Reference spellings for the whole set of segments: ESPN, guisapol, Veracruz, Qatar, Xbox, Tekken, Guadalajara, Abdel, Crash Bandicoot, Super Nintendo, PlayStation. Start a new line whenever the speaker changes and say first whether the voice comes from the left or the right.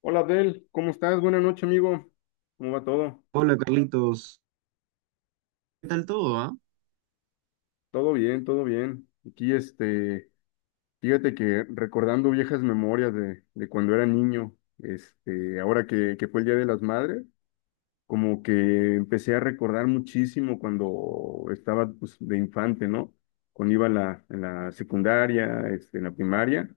left: Hola Abdel, ¿cómo estás? Buenas noches, amigo. ¿Cómo va todo?
right: Hola Carlitos, ¿qué tal todo, ah?
left: Todo bien, todo bien. Aquí, fíjate que recordando viejas memorias de cuando era niño, ahora que fue el Día de las Madres, como que empecé a recordar muchísimo cuando estaba, pues, de infante, ¿no? Cuando iba a la, en la secundaria, en la primaria.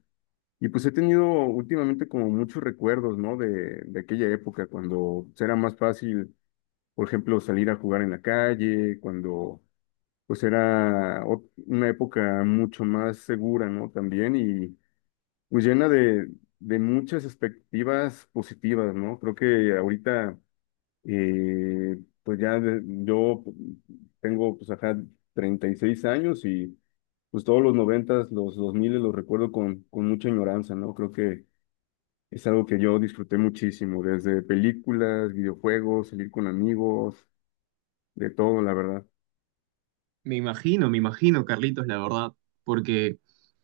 left: Y pues he tenido últimamente como muchos recuerdos, ¿no? De aquella época, cuando pues, era más fácil por ejemplo, salir a jugar en la calle, cuando pues era una época mucho más segura, ¿no? También y pues llena de muchas expectativas positivas, ¿no? Creo que ahorita, eh, pues yo tengo, pues acá 36 años y pues todos los noventas los dos miles los recuerdo con mucha añoranza, ¿no? Creo que es algo que yo disfruté muchísimo, desde películas, videojuegos, salir con amigos, de todo, la verdad.
right: Me imagino Carlitos, la verdad, porque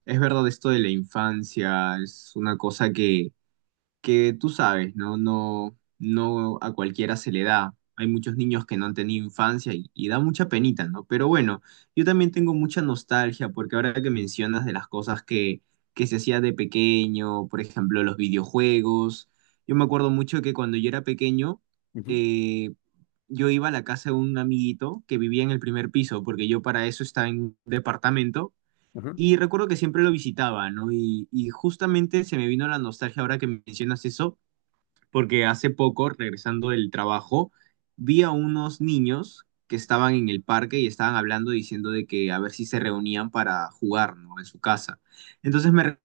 right: es verdad esto de la infancia, es una cosa que tú sabes, ¿no? No, no a cualquiera se le da. Hay muchos niños que no han tenido infancia y da mucha penita, ¿no? Pero bueno, yo también tengo mucha nostalgia porque ahora que mencionas de las cosas que se hacía de pequeño, por ejemplo, los videojuegos, yo me acuerdo mucho que cuando yo era pequeño,
left: Ujú,
right: eh, yo iba a la casa de un amiguito que vivía en el primer piso, porque yo para eso estaba en un departamento
left: ajá.
right: y recuerdo que siempre lo visitaba, ¿no? Y justamente se me vino la nostalgia ahora que mencionas eso, porque hace poco, regresando del trabajo, vi a unos niños que estaban en el parque y estaban hablando diciendo de que a ver si se reunían para jugar, ¿no? En su casa. Entonces me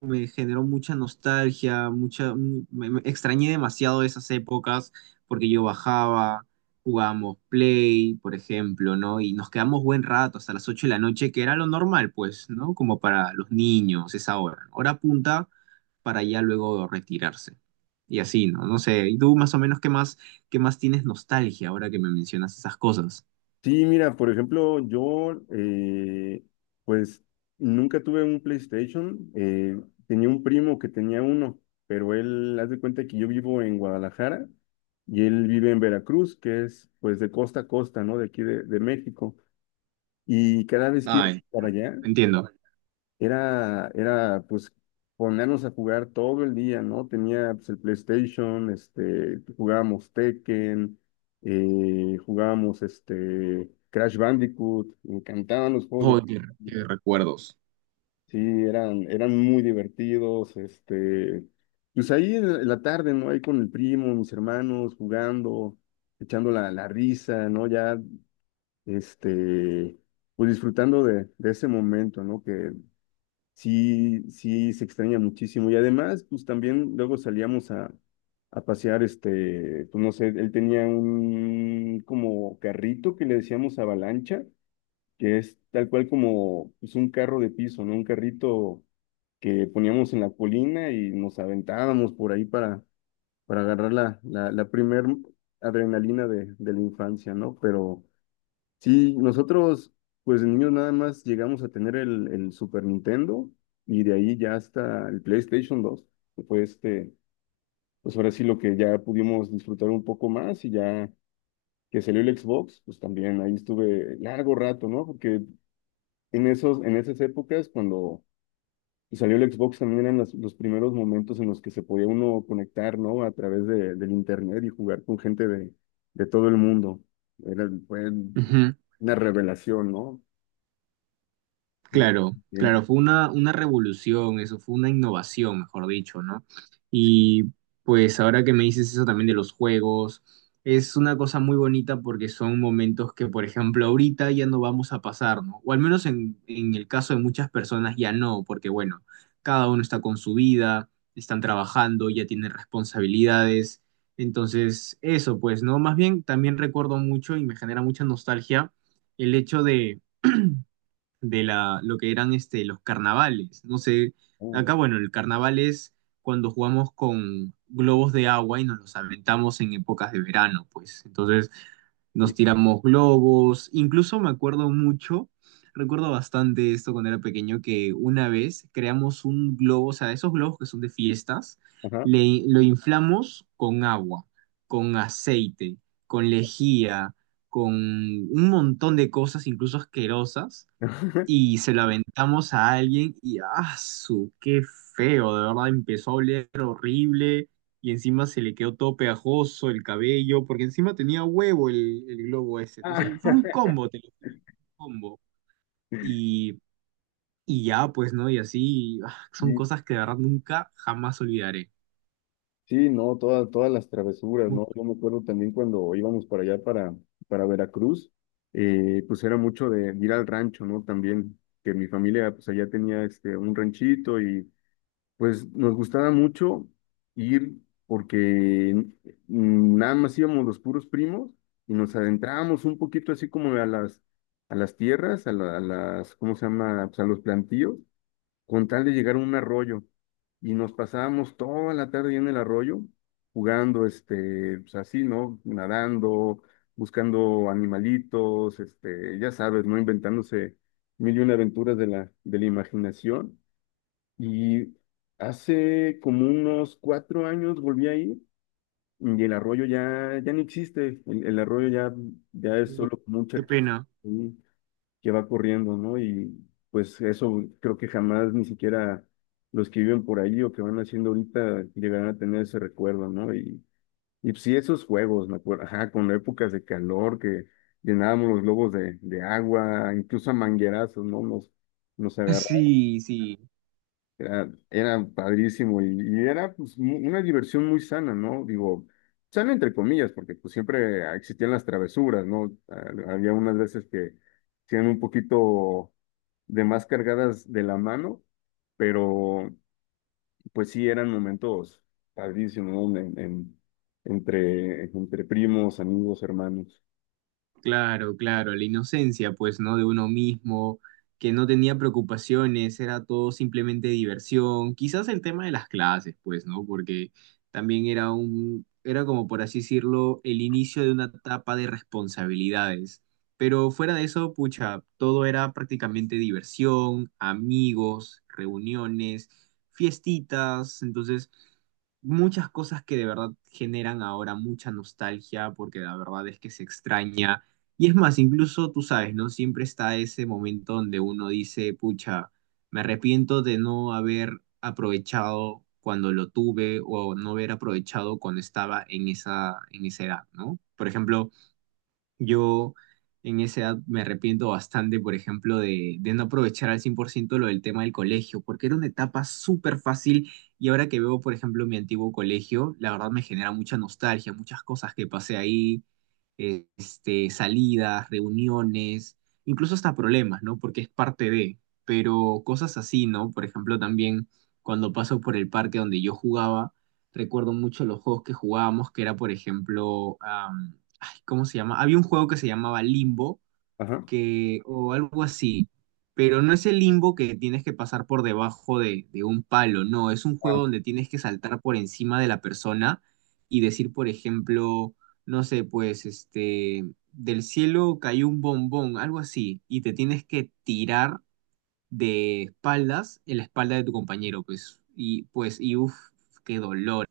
right: me generó mucha nostalgia, mucha, mu- me extrañé demasiado esas épocas porque yo bajaba, jugábamos Play, por ejemplo, ¿no? Y nos quedamos buen rato hasta las 8 de la noche, que era lo normal, pues, ¿no? Como para los niños, esa hora, ¿no? Hora punta para ya luego retirarse. Y así, ¿no? No sé, ¿y tú más o menos qué más tienes nostalgia ahora que me mencionas esas cosas?
left: Sí, mira, por ejemplo, yo pues nunca tuve un PlayStation. Tenía un primo que tenía uno, pero él, haz de cuenta que yo vivo en Guadalajara y él vive en Veracruz, que es pues de costa a costa, ¿no? De aquí de México. Y cada vez que iba
right: Ay,
left: para allá,
right: entiendo.
left: era pues ponernos a jugar todo el día, ¿no? Tenía pues, el PlayStation, jugábamos Tekken, jugábamos Crash Bandicoot, me encantaban los juegos
right: Oh,
left: de...
right: qué, qué recuerdos.
left: Sí, eran muy divertidos, pues ahí en la tarde, ¿no? Ahí con el primo, mis hermanos, jugando, echando la risa, ¿no? Ya, este, pues disfrutando de ese momento, ¿no? Que sí, sí, se extraña muchísimo. Y además, pues también luego salíamos a pasear, pues no sé, él tenía un como carrito que le decíamos avalancha, que es tal cual como pues, un carro de piso, ¿no? Un carrito que poníamos en la colina y nos aventábamos por ahí para agarrar la primer adrenalina de la infancia, ¿no? Pero sí, nosotros, pues de niños nada más llegamos a tener el Super Nintendo y de ahí ya hasta el PlayStation 2, que fue pues ahora sí lo que ya pudimos disfrutar un poco más y ya que salió el Xbox, pues también ahí estuve largo rato, ¿no? Porque en esas épocas, cuando salió el Xbox también eran los primeros momentos en los que se podía uno conectar, ¿no? A través del internet y jugar con gente de todo el mundo. Fue
right: Ujú.
left: una revelación, ¿no? Sí,
right: Claro,
left: siempre.
right: claro, fue una revolución, eso fue una innovación, mejor dicho, ¿no? Y pues ahora que me dices eso también de los juegos, es una cosa muy bonita porque son momentos que, por ejemplo, ahorita ya no vamos a pasar, ¿no? O al menos en el caso de muchas personas ya no, porque bueno, cada uno está con su vida, están trabajando, ya tienen responsabilidades. Entonces, eso, pues, ¿no? Más bien, también recuerdo mucho y me genera mucha nostalgia el hecho de la, lo que eran este, los carnavales. No sé,
left: Ah,
right: acá, bueno, el carnaval es cuando jugamos con globos de agua y nos los aventamos en épocas de verano, pues. Entonces nos
left: sí.
right: tiramos globos. Incluso me acuerdo mucho, recuerdo bastante esto cuando era pequeño, que una vez creamos un globo, o sea, esos globos que son de fiestas,
left: Ajá.
right: le, lo inflamos con agua, con aceite, con lejía, con un montón de cosas, incluso asquerosas y se la aventamos a alguien y ¡ah, su! ¡Qué feo! De verdad empezó a oler horrible y encima se le quedó todo pegajoso el cabello, porque encima tenía huevo el globo ese, no
left: Ah,
right: sé, fue un combo, te lo juro, un combo. Y, y ya, pues, ¿no? Y así, ah, son
left: y
right: cosas que de verdad nunca jamás olvidaré.
left: sí, no, todas las travesuras,
right: Mu-
left: ¿no? Yo me acuerdo también cuando íbamos para allá, para Veracruz, pues era mucho de ir al rancho, ¿no? También, que mi familia, pues allá tenía un ranchito y pues nos gustaba mucho ir porque nada más íbamos los puros primos y nos adentrábamos un poquito así como a las tierras, a las, ¿cómo se llama? Pues a los plantíos con tal de llegar a un arroyo. Y nos pasábamos toda la tarde en el arroyo jugando, pues así, ¿no? Nadando, buscando animalitos, ya sabes, ¿no? Inventándose mil y una aventuras de la imaginación. Y hace como unos cuatro años volví ahí y el arroyo ya no existe. El arroyo ya, ya es solo como un
right: Qué
left: charquito
right: pena.
left: que va corriendo, ¿no? Y pues eso creo que jamás ni siquiera los que viven por ahí o que van haciendo ahorita llegarán a tener ese recuerdo, ¿no? Y pues, sí, esos juegos, me acuerdo, ajá, con épocas de calor que llenábamos los globos de agua, incluso a manguerazos, ¿no? Nos agarrábamos
right: Sí, sí.
left: era, era padrísimo y era pues, una diversión muy sana, ¿no? Digo, sana entre comillas, porque pues siempre existían las travesuras, ¿no? Había unas veces que eran un poquito de más cargadas de la mano, pero pues sí eran momentos padrísimos, ¿no? Entre primos, amigos, hermanos.
right: Claro, claro, la inocencia, pues, ¿no? De uno mismo, que no tenía preocupaciones, era todo simplemente diversión. Quizás el tema de las clases, pues, ¿no? Porque también era un, era como por así decirlo, el inicio de una etapa de responsabilidades. Pero fuera de eso, pucha, todo era prácticamente diversión, amigos, reuniones, fiestitas, entonces muchas cosas que de verdad generan ahora mucha nostalgia, porque la verdad es que se extraña y es más, incluso tú sabes, ¿no? Siempre está ese momento donde uno dice, pucha, me arrepiento de no haber aprovechado cuando lo tuve o no haber aprovechado cuando estaba en esa edad, ¿no? Por ejemplo, yo en esa edad me arrepiento bastante, por ejemplo, de no aprovechar al 100% lo del tema del colegio, porque era una etapa súper fácil y ahora que veo, por ejemplo, mi antiguo colegio, la verdad me genera mucha nostalgia, muchas cosas que pasé ahí, salidas, reuniones, incluso hasta problemas, ¿no? Porque es parte de, pero cosas así, ¿no? Por ejemplo, también cuando paso por el parque donde yo jugaba, recuerdo mucho los juegos que jugábamos, que era, por ejemplo, ay, ¿cómo se llama? Había un juego que se llamaba Limbo,
left: Ajá.
right: que, o algo así, pero no es el limbo que tienes que pasar por debajo de un palo, no, es un
left: Ah,
right: juego donde tienes que saltar por encima de la persona y decir, por ejemplo, no sé, pues, este, del cielo cayó un bombón, algo así, y te tienes que tirar de espaldas en la espalda de tu compañero, pues, y pues, y uff, qué dolor.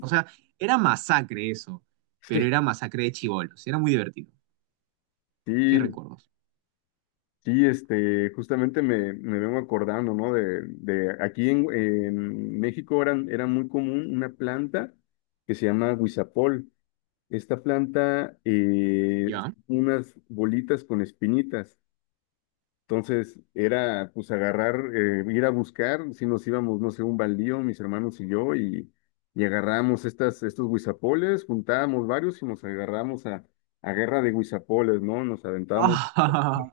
right: O sea, era masacre eso, pero
left: Sí,
right: era masacre de chibolos, era muy divertido. ¿Qué
left: sí,
right: recuerdos?
left: sí, justamente me vengo acordando, ¿no? De aquí en México era muy común una planta que se llama guisapol. Esta planta,
right: ¿Ya?
left: unas bolitas con espinitas. Entonces, era pues agarrar, ir a buscar, si nos íbamos, no sé, un baldío, mis hermanos y yo, y agarramos estos guisapoles, juntábamos varios y nos agarramos a guerra de guisapoles, ¿no? Nos aventábamos
right: Ah,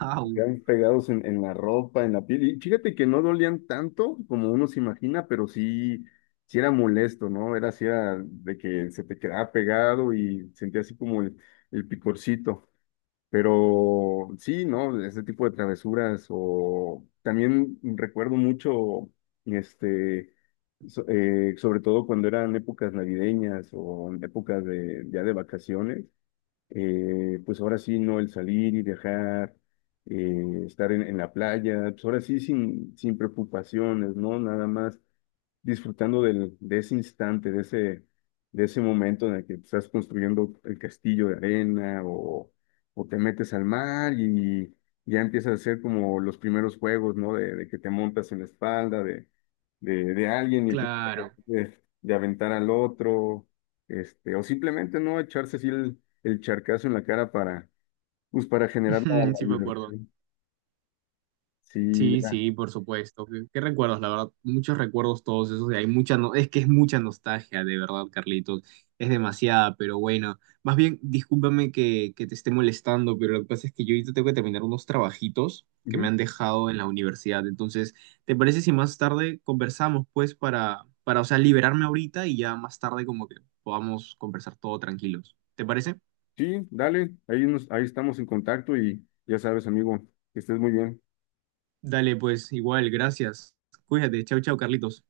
right: au,
left: quedaban pegados en la ropa, en la piel. Y fíjate que no dolían tanto como uno se imagina, pero sí, sí era molesto, ¿no? Era así era de que se te quedaba pegado y sentía así como el picorcito. Pero sí, ¿no? Ese tipo de travesuras. O también recuerdo mucho, este, sobre todo cuando eran épocas navideñas o en épocas de, ya de vacaciones pues ahora sí, no el salir y dejar, estar en la playa, pues ahora sí sin preocupaciones, ¿no? Nada más disfrutando del, de ese instante, de ese momento en el que estás construyendo el castillo de arena o te metes al mar y ya empiezas a hacer como los primeros juegos, ¿no? De que te montas en la espalda de alguien y empiezas a tratar
right: claro.
left: de aventar al otro, o simplemente no echarse así el charcazo en la cara para, pues, para generar la
right: Sí me acuerdo.
left: diversión. Sí,
right: Sí,
left: era.
right: sí, por supuesto. ¿Qué, qué recuerdos? La verdad, muchos recuerdos todos esos. Y hay mucha, no, es que es mucha nostalgia, de verdad, Carlitos. Es demasiada, pero bueno. Más bien, discúlpame que te esté molestando, pero lo que pasa es que yo ahorita tengo que terminar unos trabajitos que me
left: Ujú.
right: han dejado en la universidad. Entonces, ¿te parece si más tarde conversamos, pues, para, o sea, liberarme ahorita y ya más tarde como que podamos conversar todo tranquilos? ¿Te parece?
left: Sí, dale, ahí, nos, ahí estamos en contacto y ya sabes, amigo, que estés muy bien.
right: Dale, pues, igual, gracias. Cuídate. Chau, chau, Carlitos.